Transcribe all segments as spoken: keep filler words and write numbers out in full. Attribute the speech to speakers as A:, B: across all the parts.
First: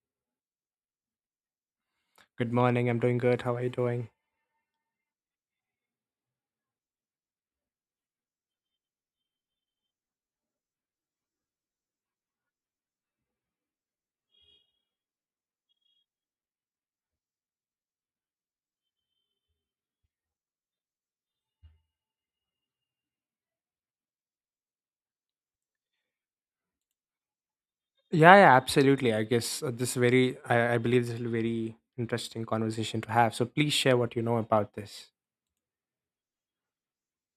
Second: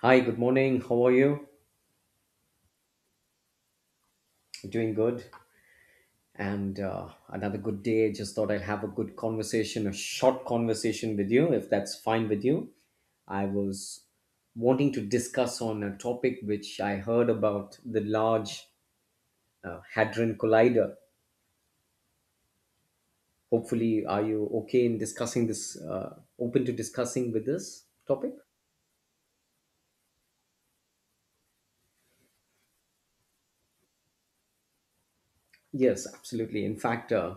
A: Hi, good morning. How are you?
B: Good morning. I'm doing good. How are you doing?
A: Doing good. And uh, Another good day. Just thought I'd have a good conversation, a short conversation with you, if that's fine with you. I was wanting to discuss on a topic which I heard about the Large uh, Hadron Collider. Hopefully, are you okay in discussing this? Uh, open to discussing with this topic?
B: Yeah, yeah, absolutely. I guess uh, this very, I, I believe this is a very interesting conversation to have. So please share what you know about this.
A: Yes, absolutely. In fact, uh,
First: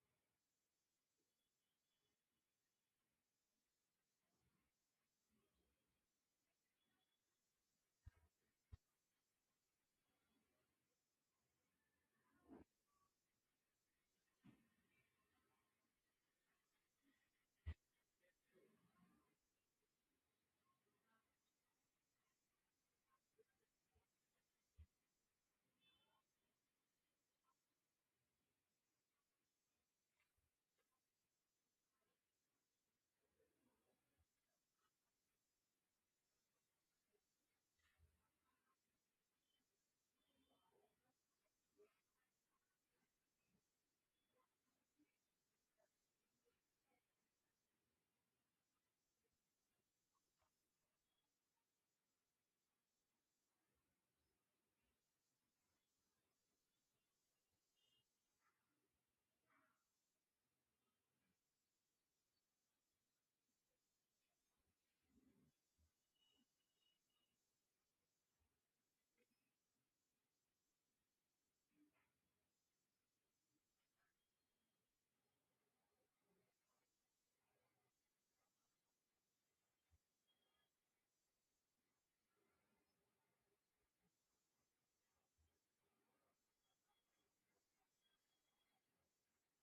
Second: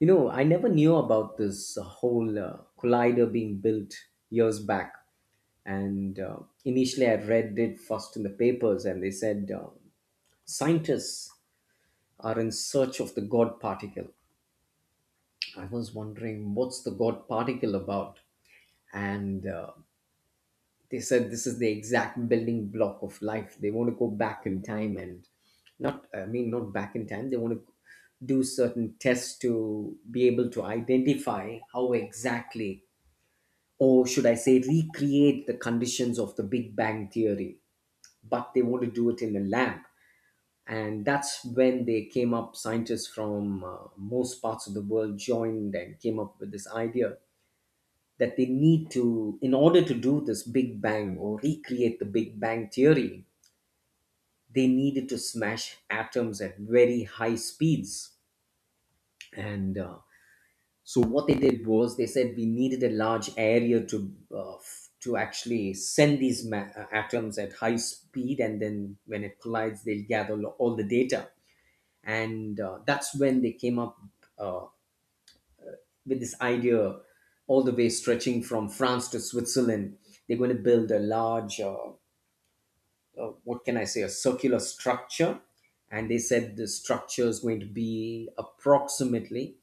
A: you know, I never knew about this whole uh, collider being built years back. And uh, Initially, I read it first in the papers, and they said uh, scientists are in search of the god particle. I was wondering what's the god particle about. And uh, they said this is the exact building block of life. They want to go back in time and not I mean not back in time. They want to do certain tests to be able to identify how exactly, or should I say, recreate the conditions of the Big Bang Theory, but they want to do it in a lab. And that's when they came up, scientists from uh, most parts of the world joined and came up with this idea that they need to, in order to do this Big Bang or recreate the Big Bang Theory, they needed to smash atoms at very high speeds. And uh, So what they did was they said we needed a large area to uh, f- to actually send these ma- uh, atoms at high speed, and then when it collides, they'll gather lo- all the data, and uh, that's when they came up uh, with this idea, all the way stretching from France to Switzerland. They're going to build a large, uh, uh, what can I say, a circular structure, and they said the structure is going to be approximately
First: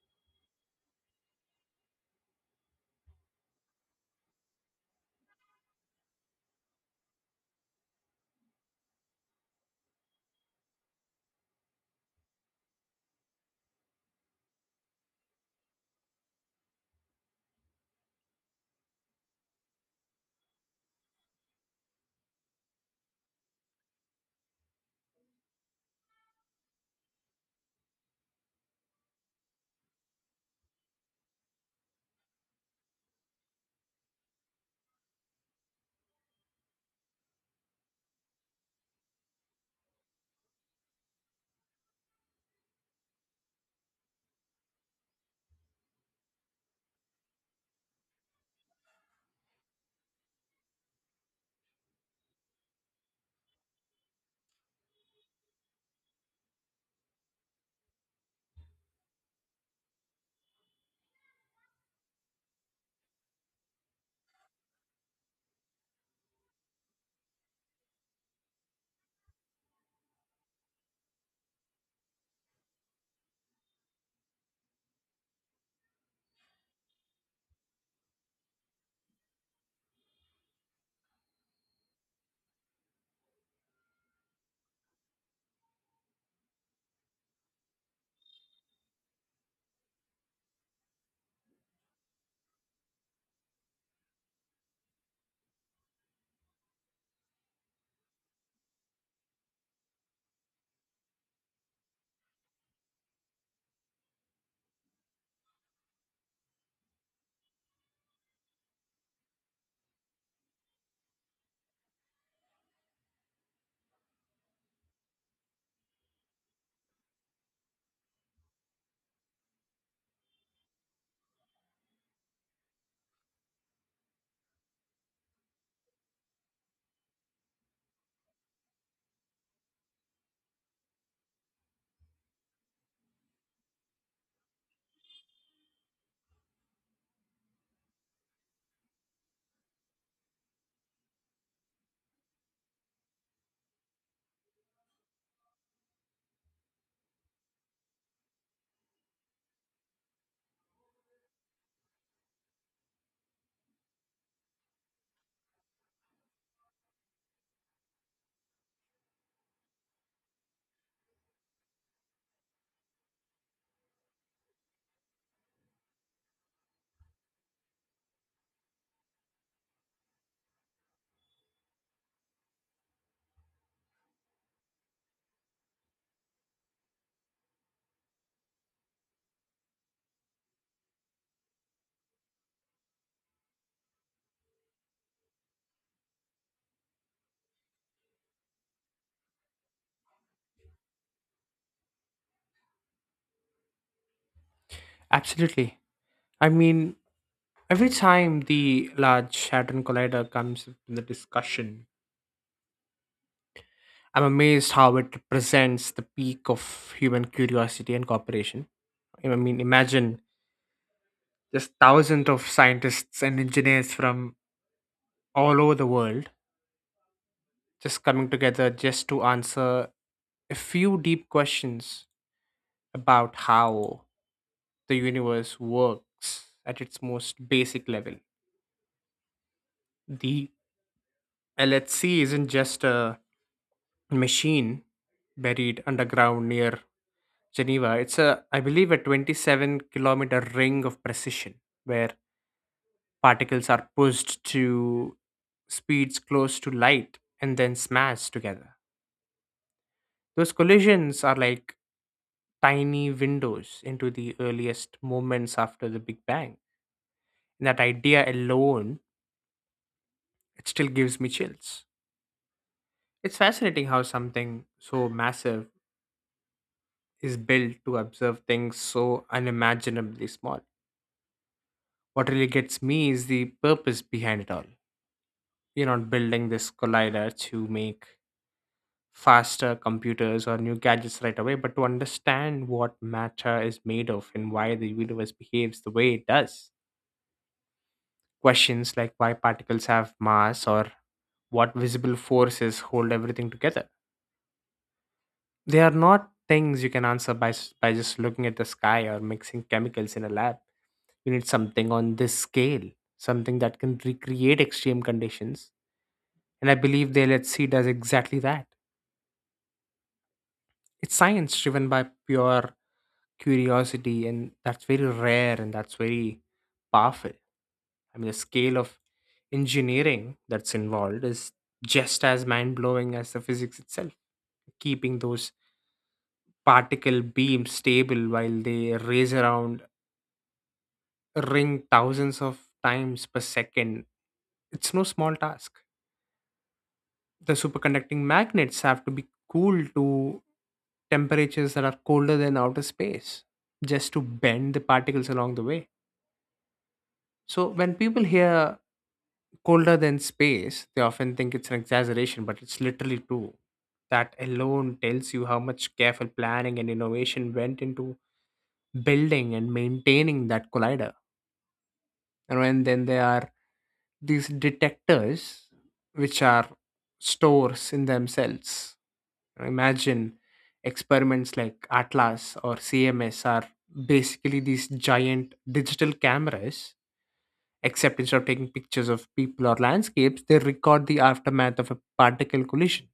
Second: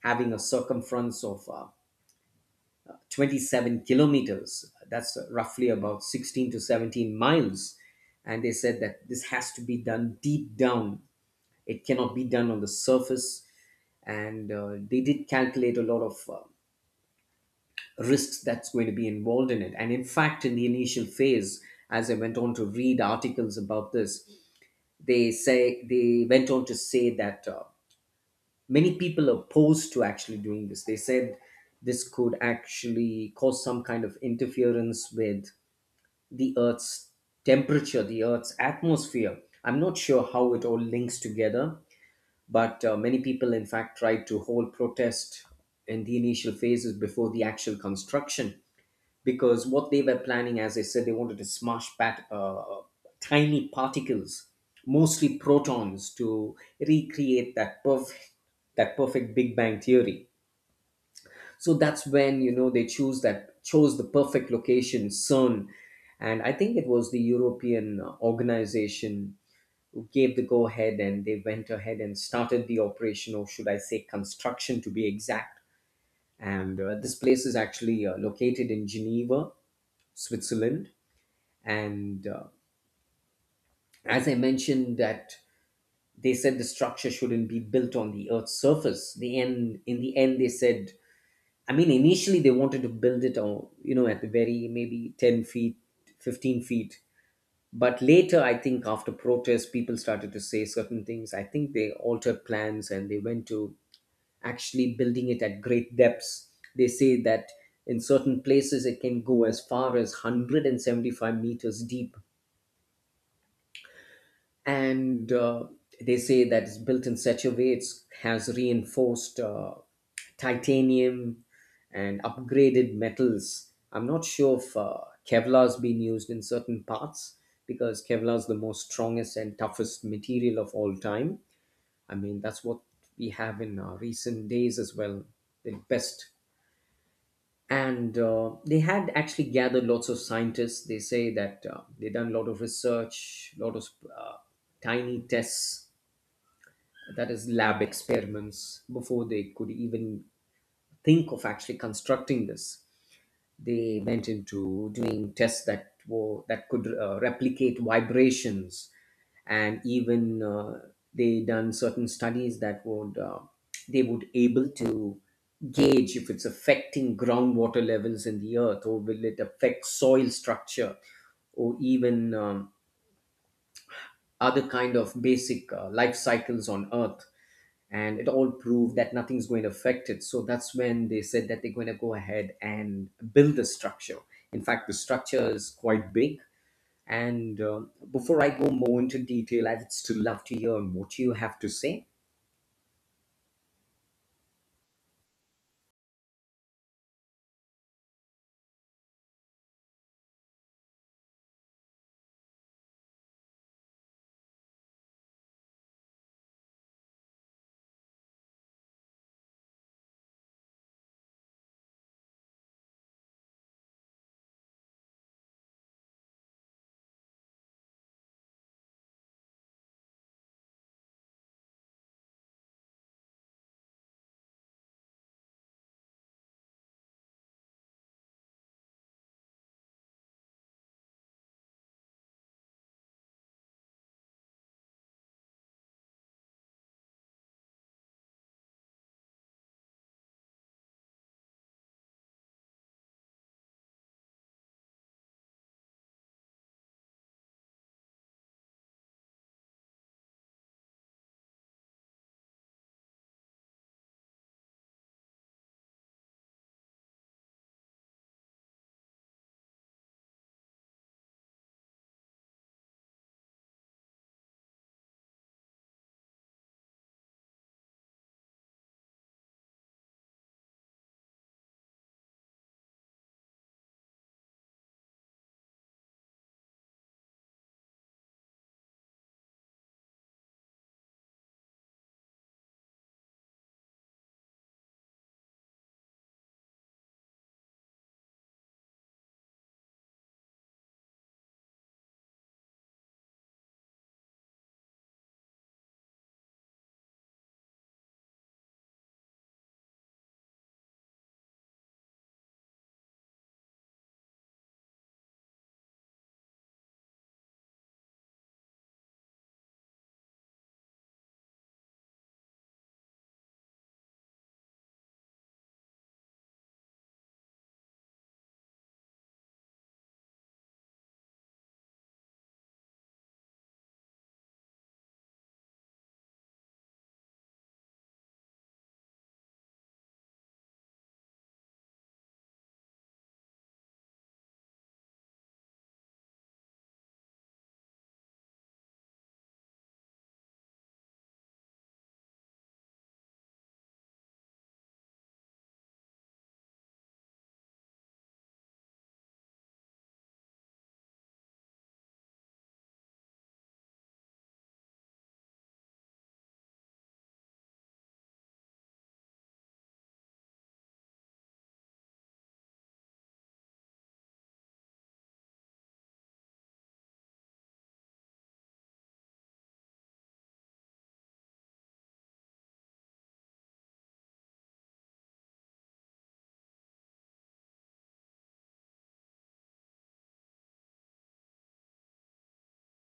A: having a circumference of uh, twenty-seven kilometers. That's roughly about sixteen to seventeen miles. And they said that this has to be done deep down. It cannot be done on the surface. And uh, they did calculate a lot of uh, risks that's going to be involved in it. And in fact, in the initial phase, as I went on to read articles about this, they say they went on to say that uh, many people opposed to actually doing this. They said this could actually cause some kind of interference with the Earth's temperature, the Earth's atmosphere. I'm not sure how it all links together, but uh, many people, in fact, tried to hold protest in the initial phases before the actual construction, because what they were planning, as I said, they wanted to smash pat, uh, tiny particles, mostly protons, to recreate that perfect, that perfect Big Bang theory. So that's when, you know, they choose that chose the perfect location, CERN. And I think it was the European uh, organization who gave the go ahead, and they went ahead and started the operation, or should I say construction, to be exact. And uh, this place is actually uh, located in Geneva, Switzerland. And uh, as I mentioned that they said the structure shouldn't be built on the Earth's surface. The end In the end, they said, I mean, initially they wanted to build it on, you know, at the very maybe ten feet, fifteen feet. But later, I think after protest, people started to say certain things. I think they altered plans and they went to actually building it at great depths. They say that in certain places it can go as far as one hundred seventy-five meters deep. And uh, They say that it's built in such a way it has reinforced uh, titanium and upgraded metals. I'm not sure if uh, Kevlar's been used in certain parts, because Kevlar is the most strongest and toughest material of all time. I mean, that's what we have in uh, recent days as well, the best. And uh, they had actually gathered lots of scientists. They say that uh, they've done a lot of research, lot of uh, tiny tests, that is lab experiments, before they could even think of actually constructing this. They went into doing tests that were that could uh, replicate vibrations, and even uh, they done certain studies that would uh, they would able to gauge if it's affecting groundwater levels in the earth, or will it affect soil structure, or even um, other kind of basic uh, life cycles on earth. And it all proved that nothing's going to affect it. So that's when they said that they're going to go ahead and build the structure. In fact, the structure is quite big. And um, before I go more into detail, I'd still love to hear what you have to say.
B: Absolutely. I mean, every time the Large Hadron Collider comes up in the discussion, I'm amazed how it represents the peak of human curiosity and cooperation. I mean, imagine just thousands of scientists and engineers from all over the world just coming together just to answer a few deep questions about how the universe works at its most basic level. The L H C isn't just a machine buried underground near Geneva. It's a, I believe, a 27 kilometer ring of precision where particles are pushed to speeds close to light and then smashed together. Those collisions are like tiny windows into the earliest moments after the Big Bang. And that idea alone, it still gives me chills. It's fascinating how something so massive is built to observe things so unimaginably small. What really gets me is the purpose behind it all. We're not building this collider to make faster computers or new gadgets right away, but to understand what matter is made of and why the universe behaves the way it does, questions like why particles have mass or what visible forces hold everything together. They are not things you can answer by, s- by just looking at the sky or mixing chemicals in a lab. You need something on this scale, something that can recreate extreme conditions. And I believe the L H C does exactly that. It's science driven by pure curiosity, and that's very rare and that's very powerful. I mean, the scale of engineering that's involved is just as mind blowing as the physics itself. Keeping those particle beams stable while they race around a ring thousands of times per second, it's no small task. The superconducting magnets have to be cooled to temperatures that are colder than outer space just to bend the particles along the way. So when people hear colder than space, they often think it's an exaggeration, but it's literally true. That alone tells you how much careful planning and innovation went into building and maintaining that collider. And when then there are these detectors, which are stores in themselves. Imagine experiments like Atlas or C M S are basically these giant digital cameras. Except instead of taking pictures of people or landscapes, they record the aftermath of a particle collision.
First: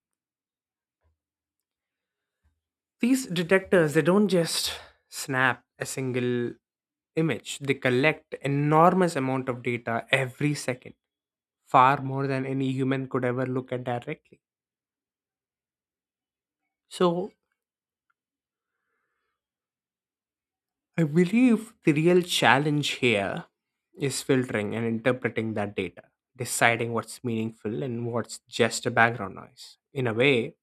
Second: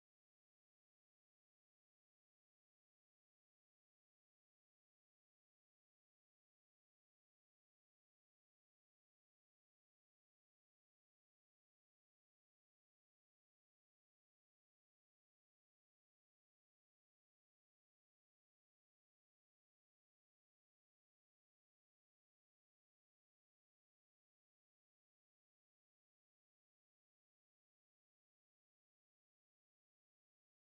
B: These detectors, they don't just snap a single image. They collect enormous amount of data every second, far more than any human could ever look at directly. So I believe the real challenge here is filtering and interpreting that data, deciding what's meaningful and what's just a background noise. In a way,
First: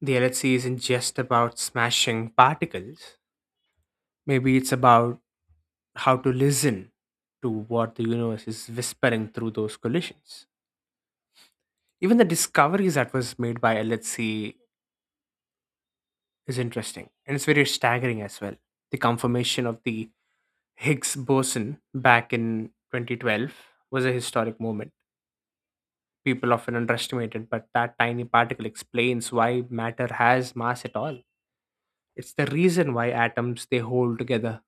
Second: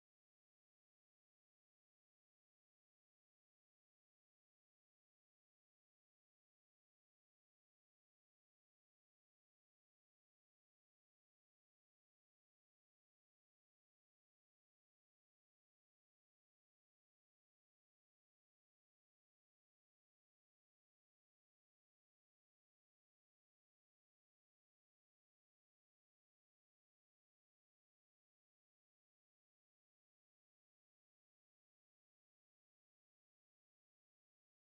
B: the L H C isn't just about smashing particles. Maybe it's about how to listen to what the universe is whispering through those collisions. Even the discoveries that was made by L H C is interesting and it's very staggering as well. The confirmation of the Higgs boson back in twenty twelve was a historic moment. People often underestimate it, but that tiny particle explains why matter has mass at all. It's the reason why atoms they hold together,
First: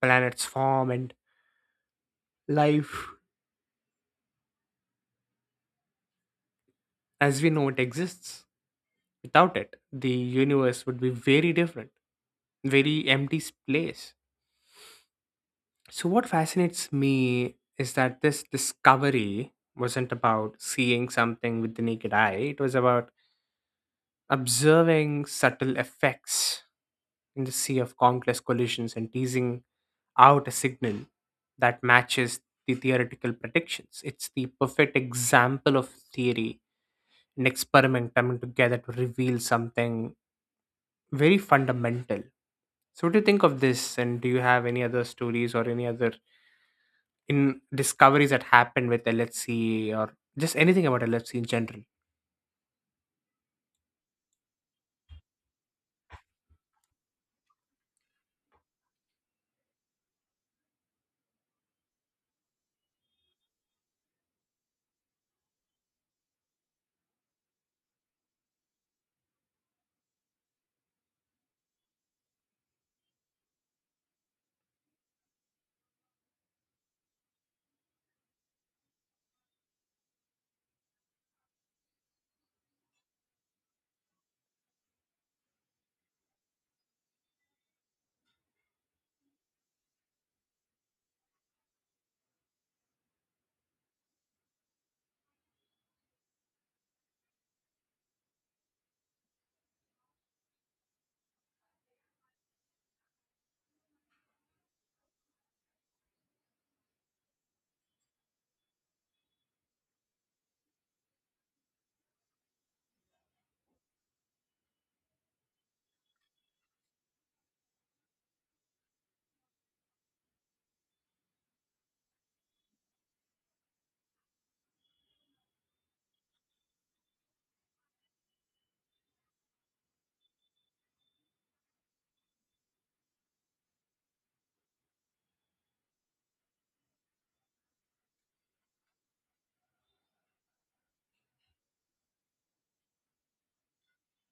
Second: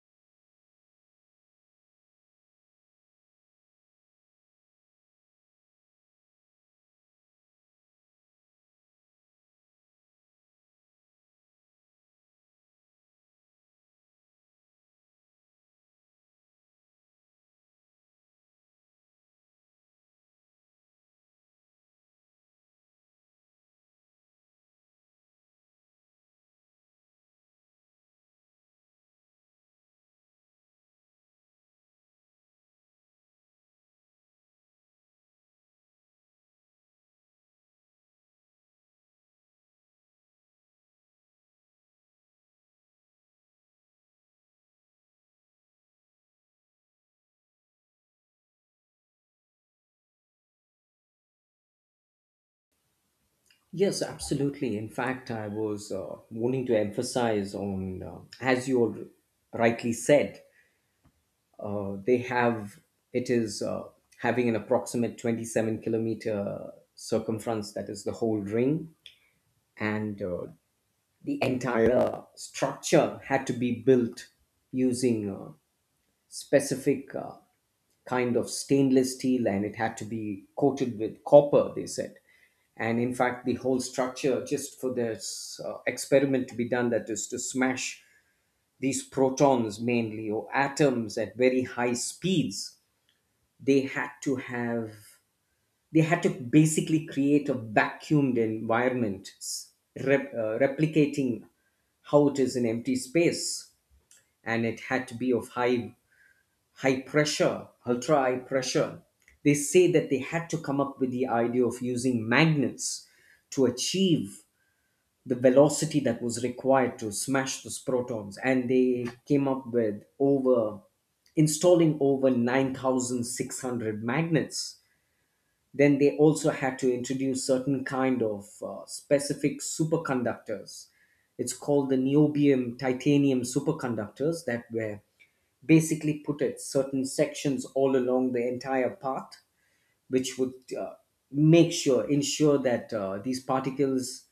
B: planets form and life as we know it exists. Without it, the universe would be very different, very empty place. So, what fascinates me is that this discovery wasn't about seeing something with the naked eye, it was about observing subtle effects in the sea of countless collisions and teasing out a signal that matches the theoretical predictions. It's the perfect example of theory and experiment coming together to reveal something very fundamental. So, what do you think of this? And do you have any other stories or any other in discoveries that happened with L H C or just anything about L H C in general?
A: Yes, absolutely. In fact, I was uh, wanting to emphasize on, uh, as you al- rightly said, uh, they have it is uh, having an approximate twenty-seven kilometer circumference, that is the whole ring. And uh, the entire uh, structure had to be built using a specific uh, kind of stainless steel, and it had to be coated with copper, they said. And in fact, the whole structure, just for this uh, experiment to be done, that is to smash these protons mainly or atoms at very high speeds, they had to have they had to basically create a vacuumed environment, s- rep, uh, replicating how it is in empty space. And it had to be of high high pressure, ultra high pressure. They say that they had to come up with the idea of using magnets to achieve the velocity that was required to smash those protons, and they came up with over installing over nine thousand six hundred magnets. Then they also had to introduce certain kind of uh, specific superconductors. It's called the niobium titanium superconductors that were basically put at certain sections all along the entire path, which would uh, make sure, ensure that uh, these particles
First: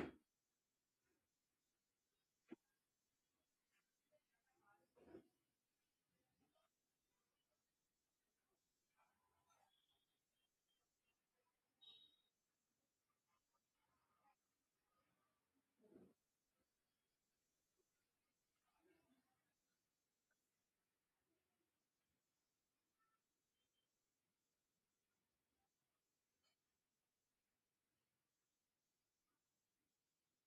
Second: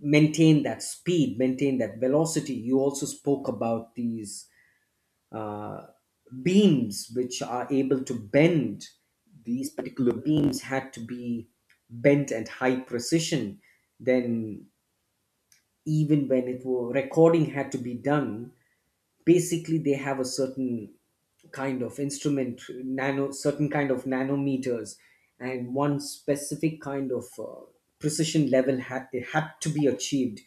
A: maintain that speed, maintain that velocity. You also spoke about these uh, beams which are able to bend. These particular beams had to be bent at high precision. Then, even when it were recording had to be done, basically they have a certain kind of instrument, nano certain kind of nanometers, and one specific kind of uh, precision level had it had to be achieved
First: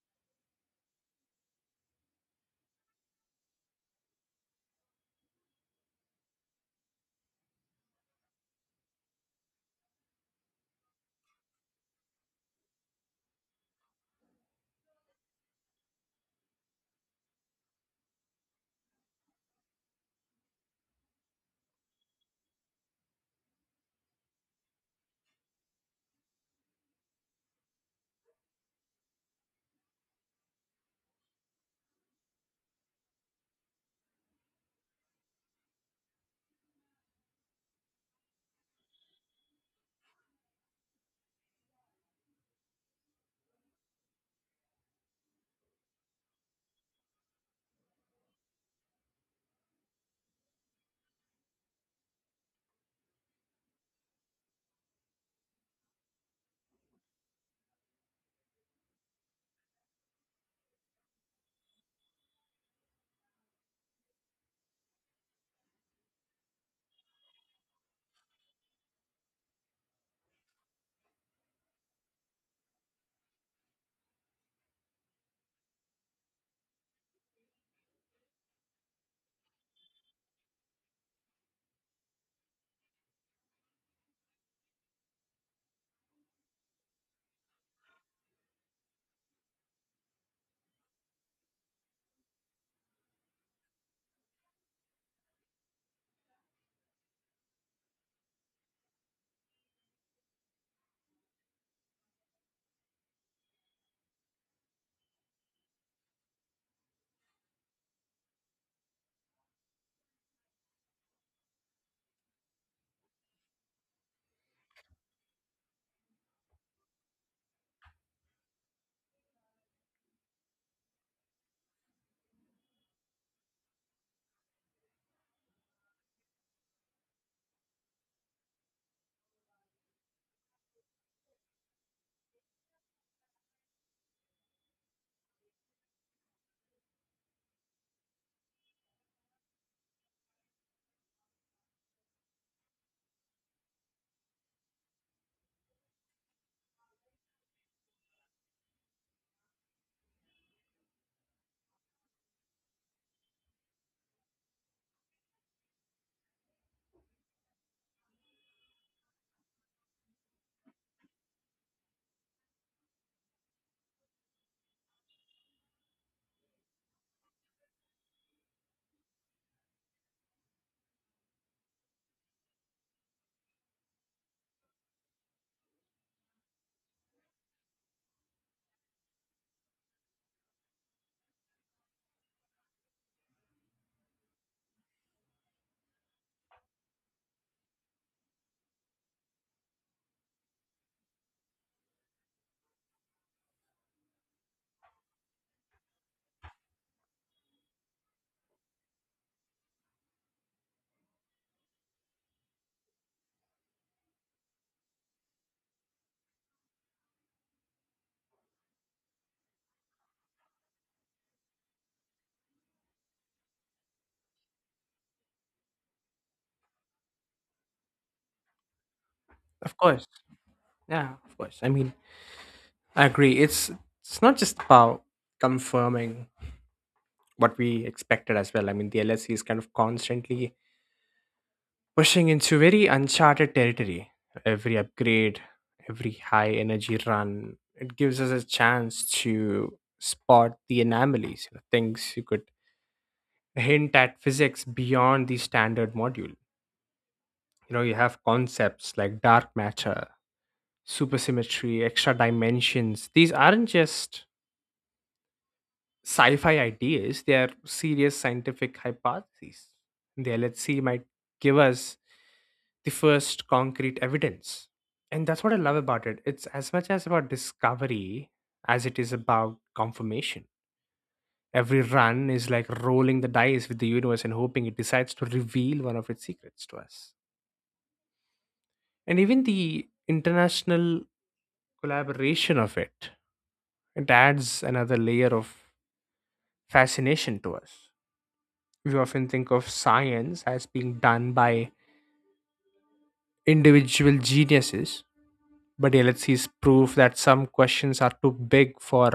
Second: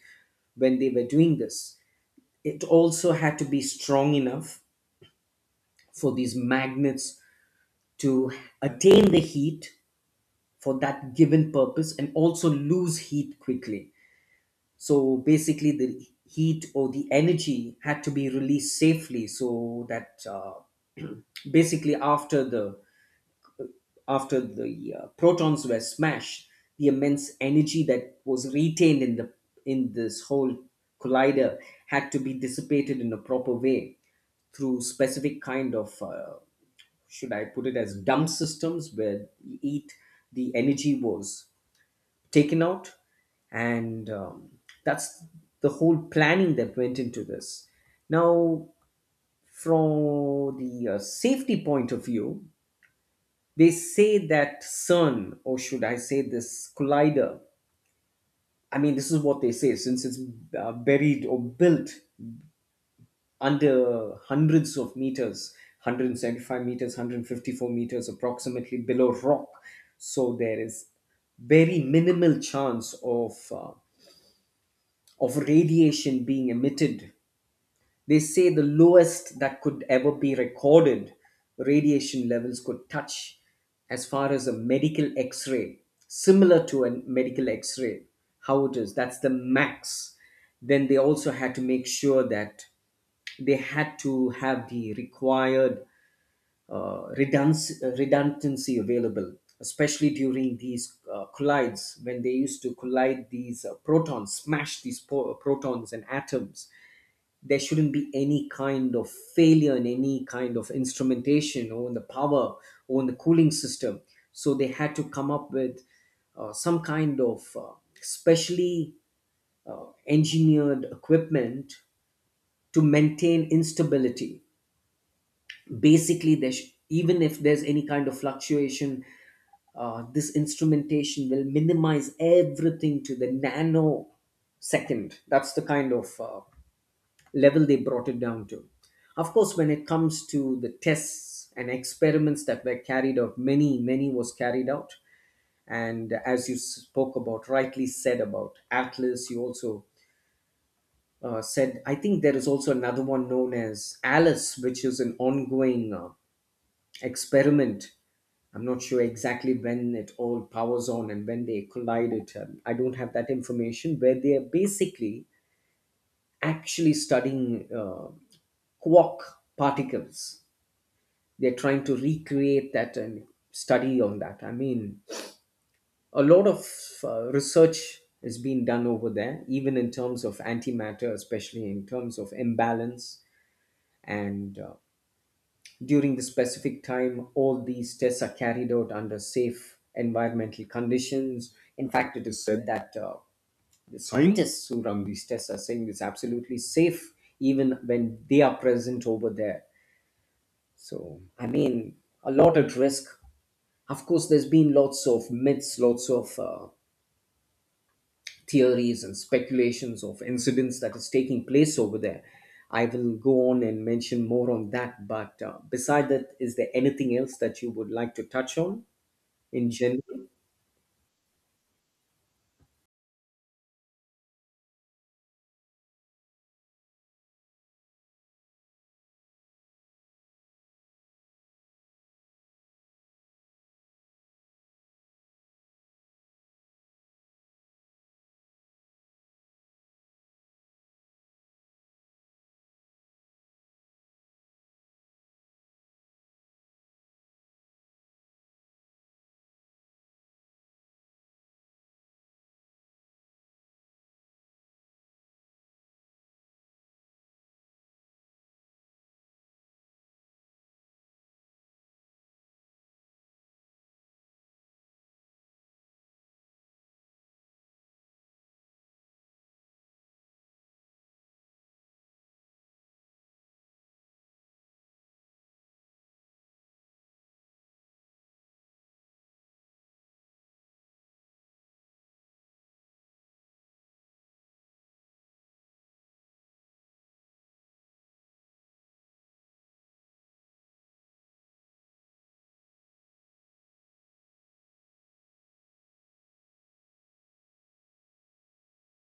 A: when they were doing this. It also had to be strong enough for these magnets to attain the heat for that given purpose, and also lose heat quickly. So basically the heat or the energy had to be released safely, so that uh, basically after the after the uh, protons were smashed, the immense energy that was retained in the in this whole collider had to be dissipated in a proper way through specific kind of uh, should I put it as dump systems, where eat the energy was taken out. And um, that's the whole planning that went into this. Now, from the uh, safety point of view, they say that CERN, or should I say this collider, I mean, this is what they say, since it's uh, buried or built under hundreds of meters, one hundred seventy-five meters, one hundred fifty-four meters approximately below rock. So there is very minimal chance of, uh, of radiation being emitted. They say the lowest that could ever be recorded radiation levels could touch as far as a medical x ray, similar to a medical x ray, how it is. That's the max. Then they also had to make sure that they had to have the required uh, redundancy, redundancy available, especially during these uh, collides when they used to collide these uh, protons, smash these po- protons and atoms. There shouldn't be any kind of failure in any kind of instrumentation, or in the power, or in the cooling system. So they had to come up with uh, some kind of uh, specially uh, engineered equipment to maintain instability. Basically, there sh- even if there's any kind of fluctuation, uh, this instrumentation will minimize everything to the nanosecond. That's the kind of uh, level they brought it down to. Of course, when it comes to the tests and experiments that were carried out, many, many was carried out. And as you spoke about, rightly said about Atlas, you also uh, said, I think there is also another one known as Alice, which is an ongoing uh, experiment. I'm not sure exactly when it all powers on and when they collide it. Um, I don't have that information, where they are basically actually studying uh, quark particles. They're trying to recreate that and study on that. I mean, a lot of uh, research is being done over there, even in terms of antimatter, especially in terms of imbalance. And uh, during the specific time, all these tests are carried out under safe environmental conditions. In fact, it is said that uh, the scientists who run these tests are saying it's absolutely safe even when they are present over there. So, I mean, a lot at risk. Of course, there's been lots of myths, lots of uh, theories and speculations of incidents that is taking place over there. I will go on and mention more on that. But uh, beside that, is there anything else that you would like to touch on in
B: Of course,
A: general?
B: yeah, of course. I mean, I agree. It's it's not just about confirming what we expected as well. I mean, the L H C is kind of constantly pushing into very uncharted territory. Every upgrade, every high energy run, it gives us a chance to spot the anomalies, you know, things you could hint at physics beyond the standard module. You know, you have concepts like dark matter, supersymmetry, extra dimensions. These aren't just sci fi ideas, they are serious scientific hypotheses. The L H C might give us the first concrete evidence. And that's what I love about it. It's as much as about discovery as it is about confirmation. Every run is like rolling the dice with the universe and hoping it decides to reveal one of its secrets to us. And even the international collaboration of it, it adds another layer of fascination to us. We often think of science as being done by individual geniuses, but let LHC is proof that some questions are too big for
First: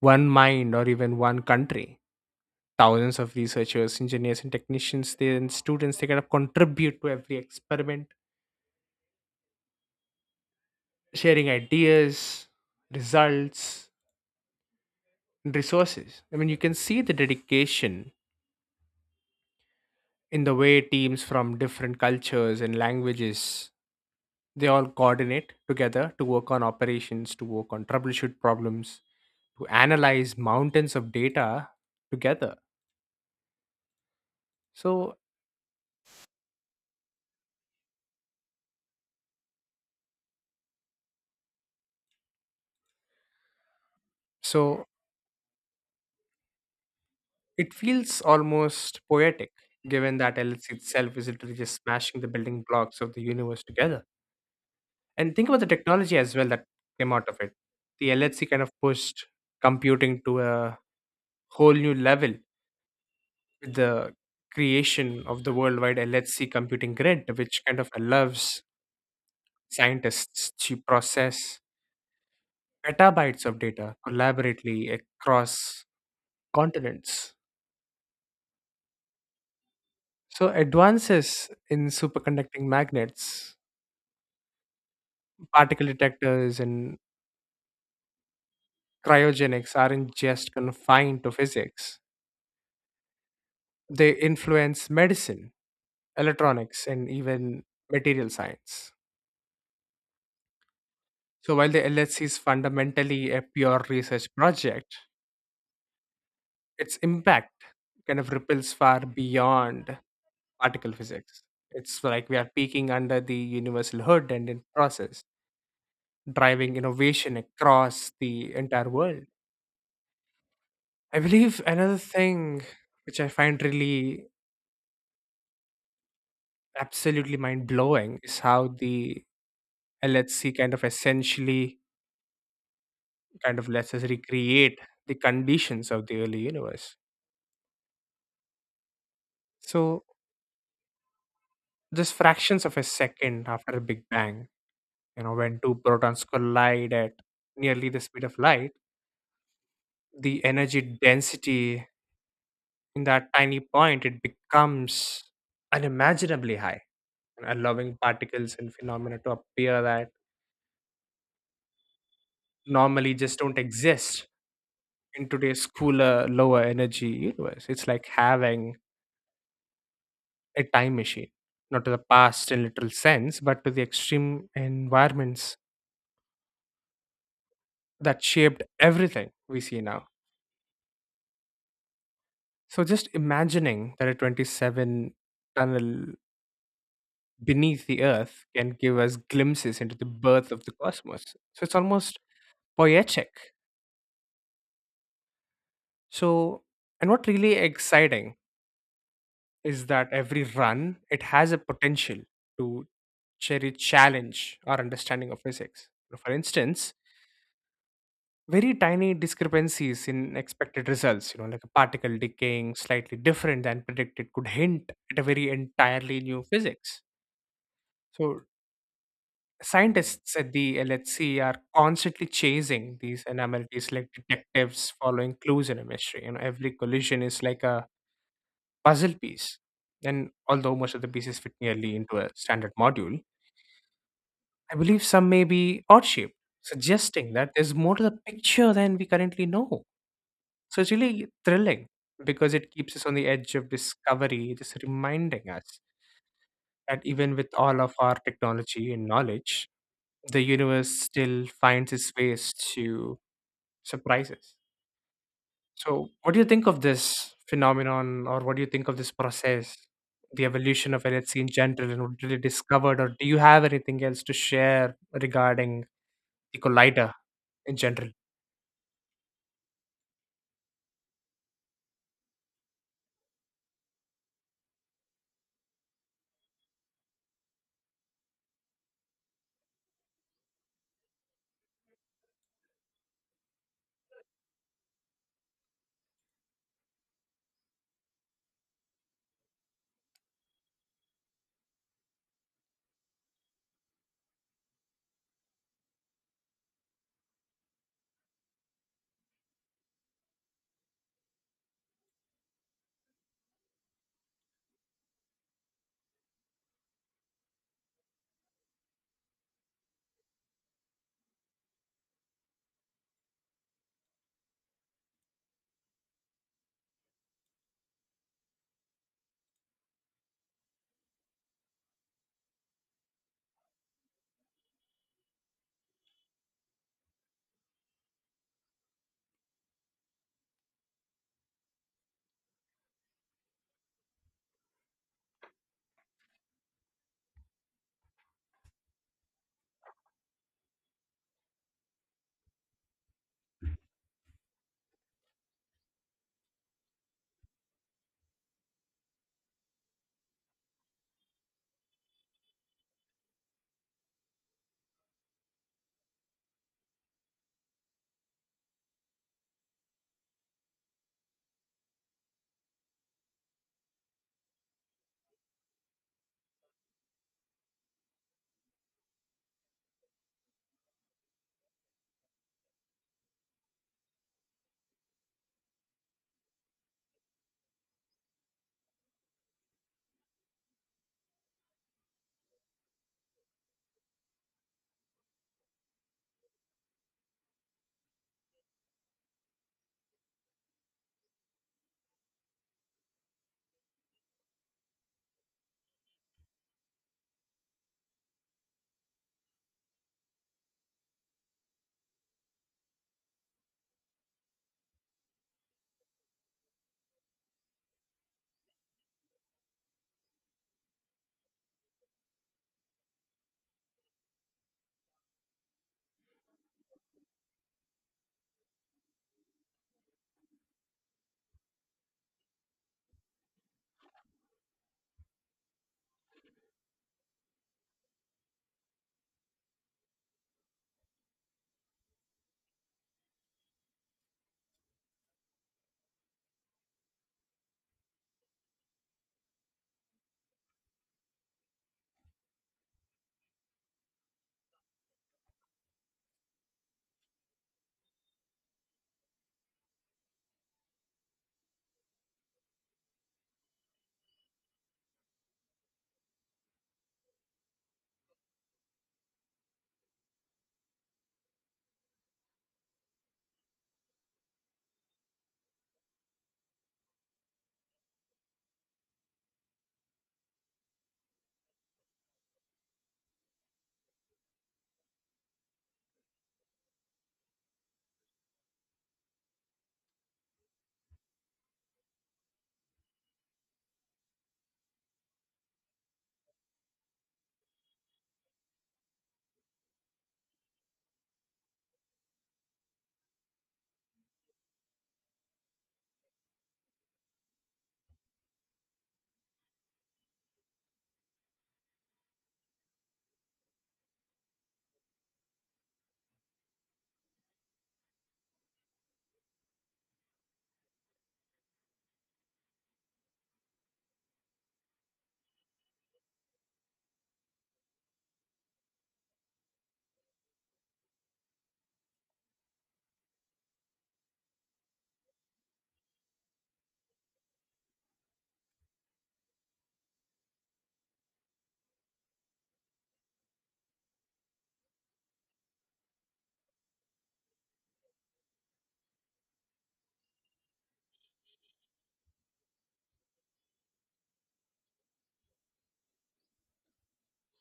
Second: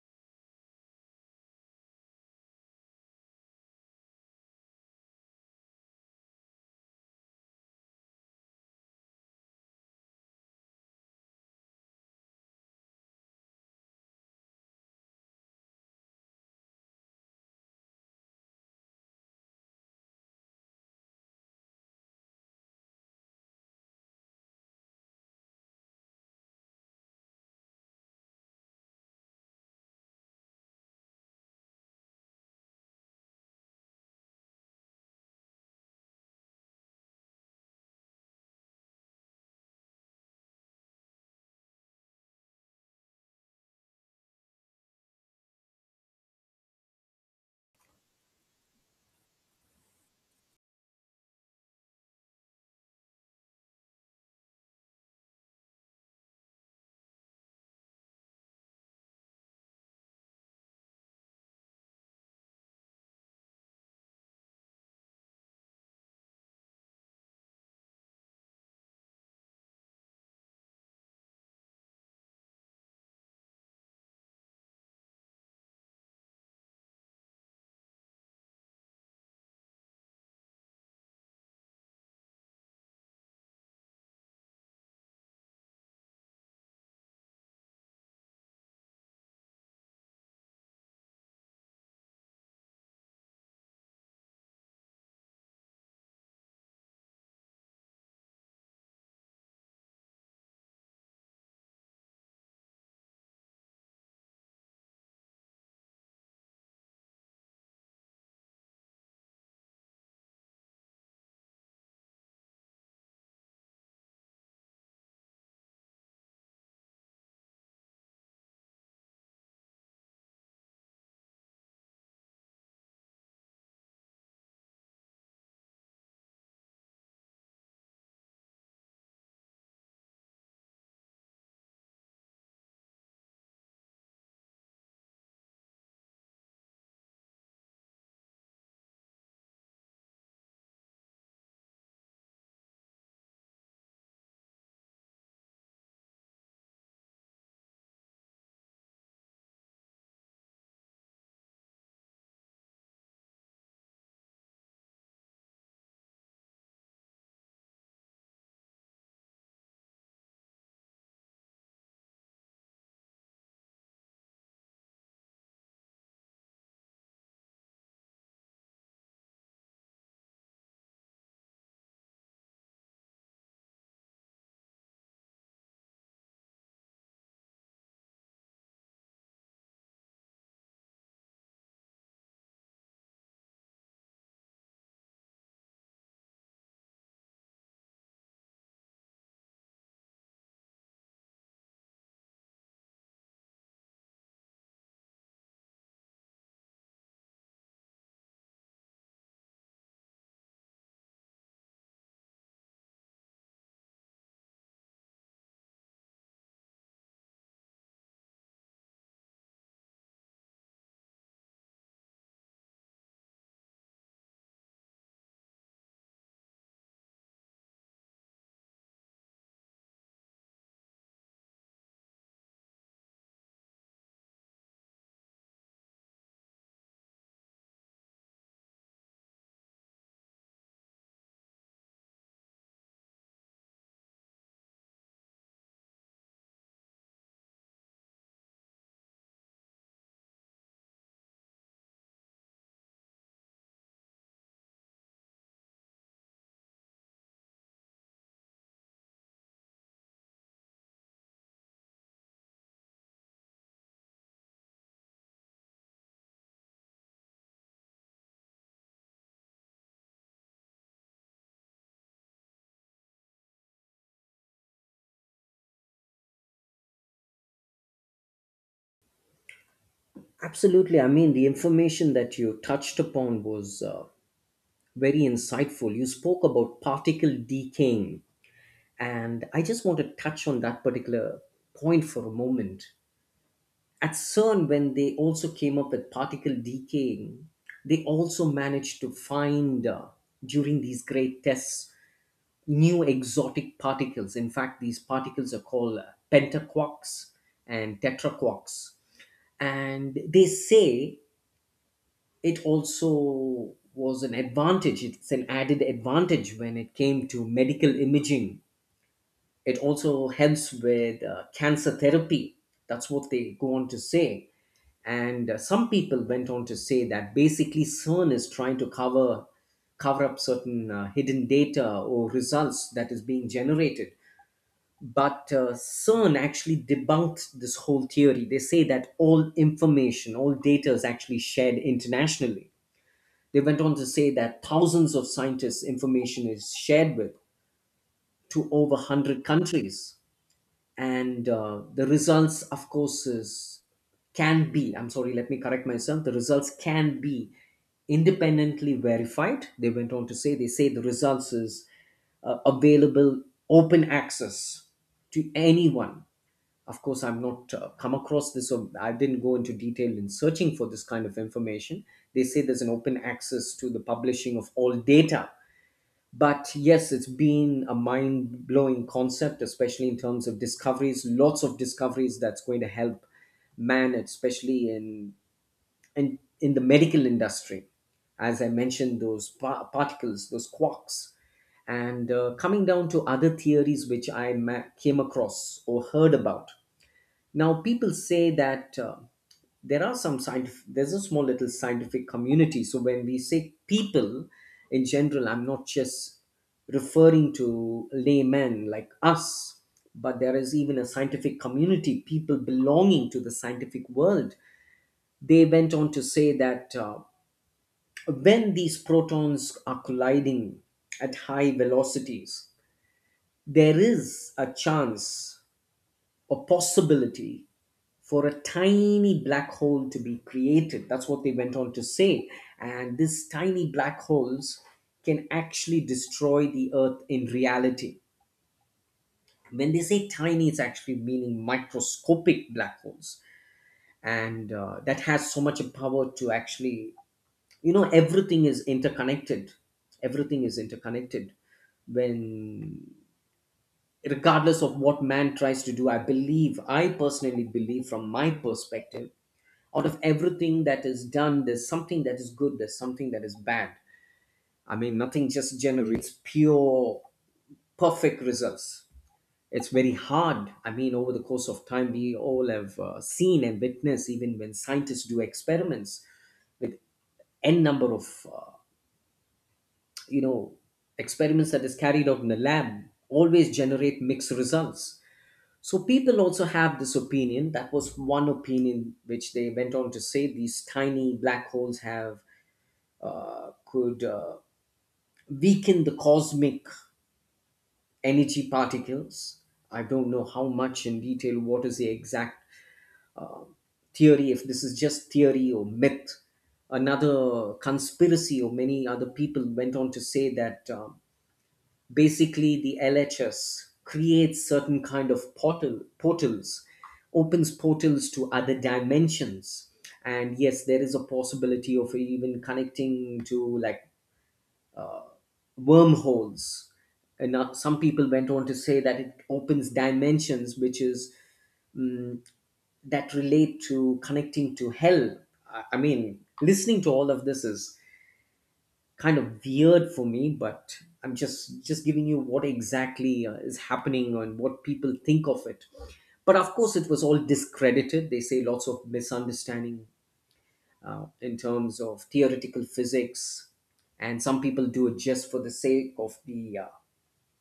B: one mind or even one country. Thousands of researchers, engineers and technicians they, and students they kind of contribute to every experiment, sharing ideas, results and resources. I mean, you can see the dedication in the way teams from different cultures and languages, they all coordinate together to work on operations, to work on troubleshoot problems, to analyze mountains of data together. So so it feels almost poetic given that L H C itself is literally just smashing the building blocks of the universe together. And think about the technology as well that came out of it. The L H C kind of pushed computing to a whole new level with the creation of the worldwide L H C computing grid, which kind of allows scientists to process petabytes of data collaboratively across continents. So, advances in superconducting magnets, particle detectors, and cryogenics aren't just confined to physics, they influence medicine, electronics, and even material science. So, while the L H C is fundamentally a pure research project, its impact kind of ripples far beyond particle physics. It's like we are peeking under the universal hood and in process, driving innovation across the entire world. I believe another thing which I find really absolutely mind blowing is how the L H C kind of essentially kind of lets us recreate the conditions of the early universe. So just fractions of a second after a big bang. You know, when two protons collide at nearly the speed of light, the energy density in that tiny point it becomes unimaginably high, allowing particles and phenomena to appear that normally just don't exist in today's cooler, lower energy universe. It's like having a time machine, not to the past in literal sense, but to the extreme environments that shaped everything we see now. So just imagining that a twenty-seven tunnel beneath the earth can give us glimpses into the birth of the cosmos. So it's almost poetic. So, and what really exciting is that every run, it has a potential to cherry challenge our understanding of physics. So, for instance, very tiny discrepancies in expected results, you know, like a particle decaying slightly different than predicted, could hint at a very entirely new physics. So, scientists at the L H C are constantly chasing these anomalies like detectives following clues in a mystery. You know, every collision is like a puzzle piece. And although most of the pieces fit nearly into a standard module, I believe some may be odd shaped, suggesting that there's more to the picture than we currently know. So it's really thrilling because it keeps us on the edge of discovery, just reminding us that even with all of our technology and knowledge, the universe still finds its ways to surprises. So, what do you think of this phenomenon, or what do you think of this process, the evolution of L H C in general, and what did it discovered, or do you have anything else to share regarding the collider in general?
A: Absolutely. I mean, the information that you touched upon was uh, very insightful. You spoke about particle decaying, and I just want to touch on that particular point for a moment. At CERN, when they also came up with particle decaying, they also managed to find uh, during these great tests new exotic particles. In fact, these particles are called uh, pentaquarks and tetraquarks. And they say it also was an advantage, it's an added advantage when it came to medical imaging. It also helps with uh, cancer therapy. That's what they go on to say, and uh, some people went on to say that basically CERN is trying to cover cover up certain uh, hidden data or results that is being generated. But uh, CERN actually debunked this whole theory. They say that all information, all data is actually shared internationally. They went on to say that thousands of scientists' information is shared with, to over one hundred countries. And uh, the results, of course, is can be i'm sorry let me correct myself, the results can be independently verified. They went on to say, they say the results is uh, available, open access, to anyone. Of course, I'm not uh, come across this. Or I didn't go into detail in searching for this kind of information. They say there's an open access to the publishing of all data. But yes, it's been a mind-blowing concept, especially in terms of discoveries, lots of discoveries that's going to help man, especially in in, in the medical industry, as I mentioned, those pa- particles, those quarks. And uh, coming down to other theories which i ma- came across or heard about, now, people say that uh, there are some scientific, there's a small little scientific community. So when we say people in general, I'm not just referring to laymen like us, but there is even a scientific community, people belonging to the scientific world. They went on to say that uh, when these protons are colliding at high velocities, there is a chance, a possibility for a tiny black hole to be created. That's what they went on to say. And these tiny black holes can actually destroy the Earth in reality. When they say tiny, it's actually meaning microscopic black holes. And uh, that has so much power to actually, you know, everything is interconnected. Everything is interconnected when Regardless of what man tries to do, i believe I personally believe, from my perspective, out of everything that is done, there's something that is good, there's something that is bad. I mean, nothing just generates pure perfect results. It's very hard. I mean, over the course of time, we all have uh, seen and witnessed, even when scientists do experiments with n number of uh, you know, experiments that is carried out in the lab, always generate mixed results. So people also have this opinion, that was one opinion, which they went on to say these tiny black holes have uh, could uh, weaken the cosmic energy particles. I don't know how much in detail what is the exact uh, theory, if this is just theory or myth. Another conspiracy, or many other people went on to say that um, basically the L H S creates certain kind of portal portals, opens portals to other dimensions, and yes, there is a possibility of even connecting to like wormholes. And uh, some people went on to say that it opens dimensions, which is mm that relate to connecting to hell. I, I mean, listening to all of this is kind of weird for me, but I'm just just giving you what exactly uh, is happening and what people think of it. But of course, it was all discredited. They say lots of misunderstanding uh, in terms of theoretical physics, and some people do it just for the sake of the uh,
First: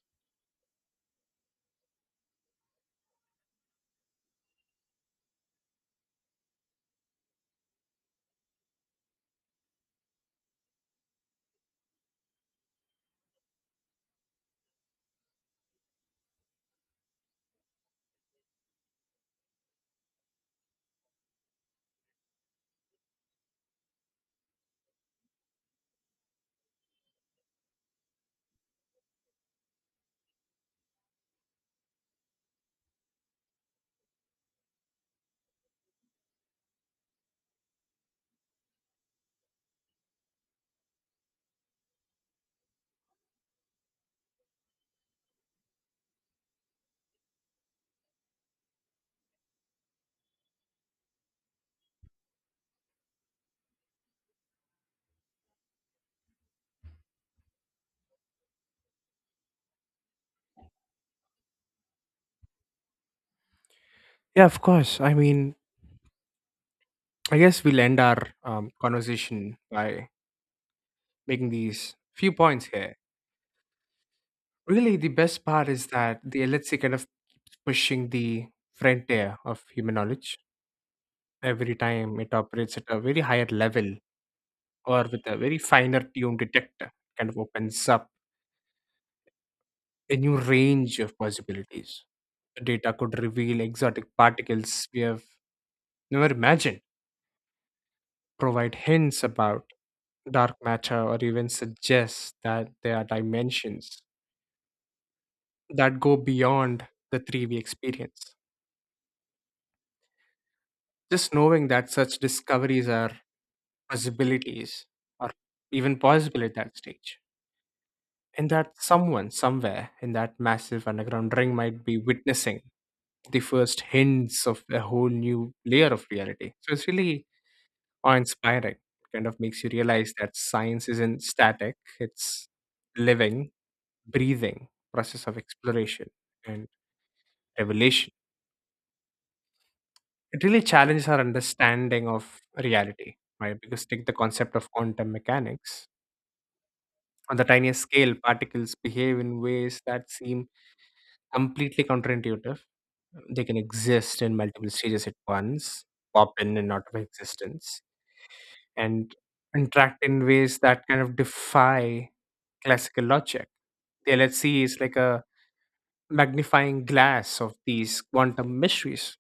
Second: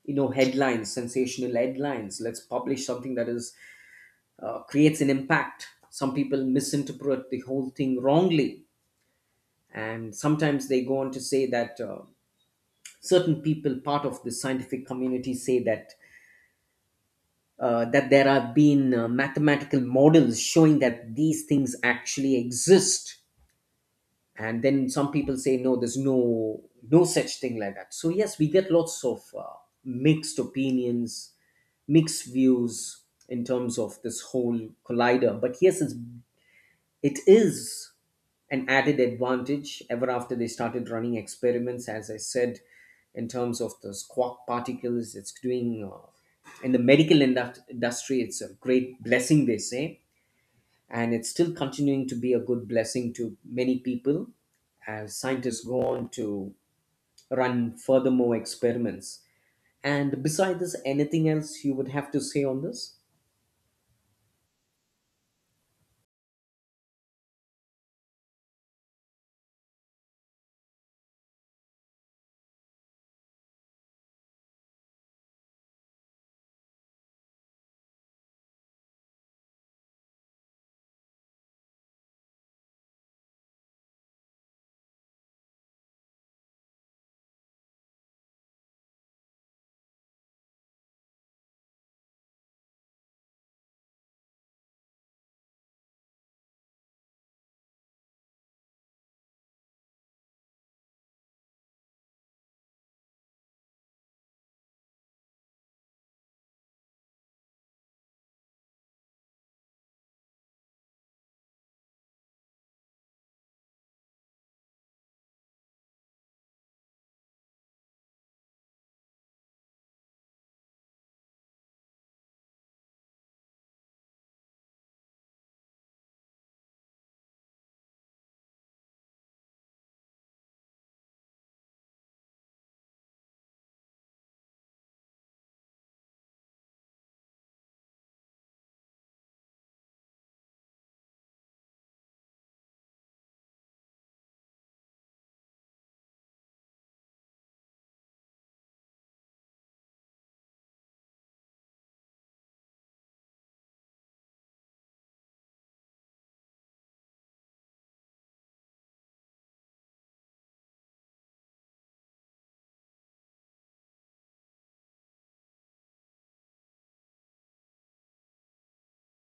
A: you know, headlines, sensational headlines. Let's publish something that is uh, creates an impact. Some people misinterpret the whole thing wrongly, and sometimes they go on to say that uh, certain people, part of the scientific community, say that uh, that there have been uh, mathematical models showing that these things actually exist, and then some people say no, there's no no such thing like that. So yes, we get lots of uh, mixed opinions, mixed views in terms of this whole collider. But yes, it's, it is an added advantage ever after they started running experiments, as I said, in terms of the quark particles. It's doing, uh, in the medical indust- industry, it's a great blessing, they say. And it's still continuing to be a good blessing to many people as scientists go on to run furthermore experiments. And besides this, anything else you would have to say on this?
B: Yeah, of course. I mean, I guess we'll end our um, conversation by making these few points here. Really, the best part is that the L H C kind of keeps pushing the frontier of human knowledge every time it operates at a very higher level or with a very finer tuned detector, kind of opens up a new range of possibilities. The data could reveal exotic particles we have never imagined, provide hints about dark matter, or even suggest that there are dimensions that go beyond the three we experience. Just knowing that such discoveries are possibilities or even possible at that stage, and that someone somewhere in that massive underground ring might be witnessing the first hints of a whole new layer of reality. So it's really awe inspiring. Kind of makes you realize that science isn't static, it's living, breathing process of exploration and revelation. It really challenges our understanding of reality, right? Because take the concept of quantum mechanics. On the tiniest scale, particles behave in ways that seem completely counterintuitive. They can exist in multiple stages at once, pop in and out of existence and interact in ways that kind of defy classical logic. The L H C is like a magnifying glass of these quantum mysteries.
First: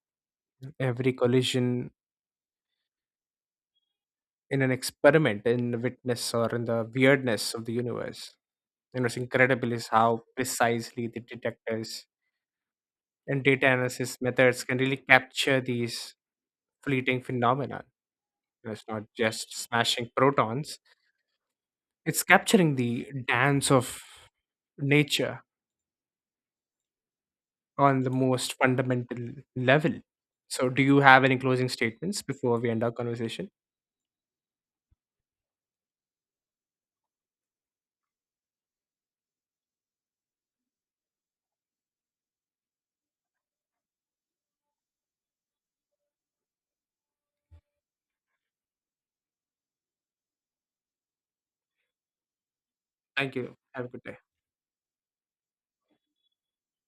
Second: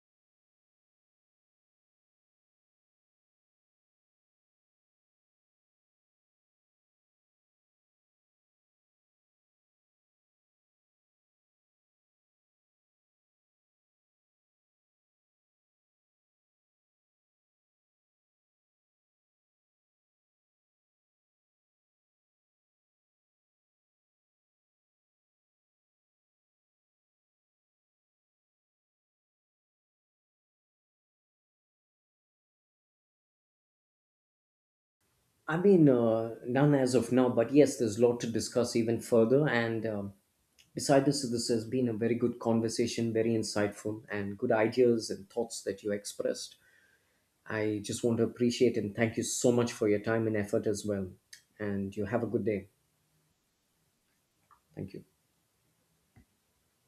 B: Every collision in an experiment, in the witness or in the weirdness of the universe. And what's incredible is how precisely the detectors and data analysis methods can really capture these fleeting phenomena. And it's not just smashing protons, it's capturing the dance of nature on the most fundamental level. So, do you have any closing statements before we end our conversation?
A: I mean, uh, none as of now, but yes, there's a lot to discuss even further. And um, beside this, this has been a very good conversation, very insightful, and good ideas and thoughts that you expressed. I just want to appreciate and thank you so much for your time and effort as well. And you have a good day.
B: Thank you. Have a good day.
A: Thank you.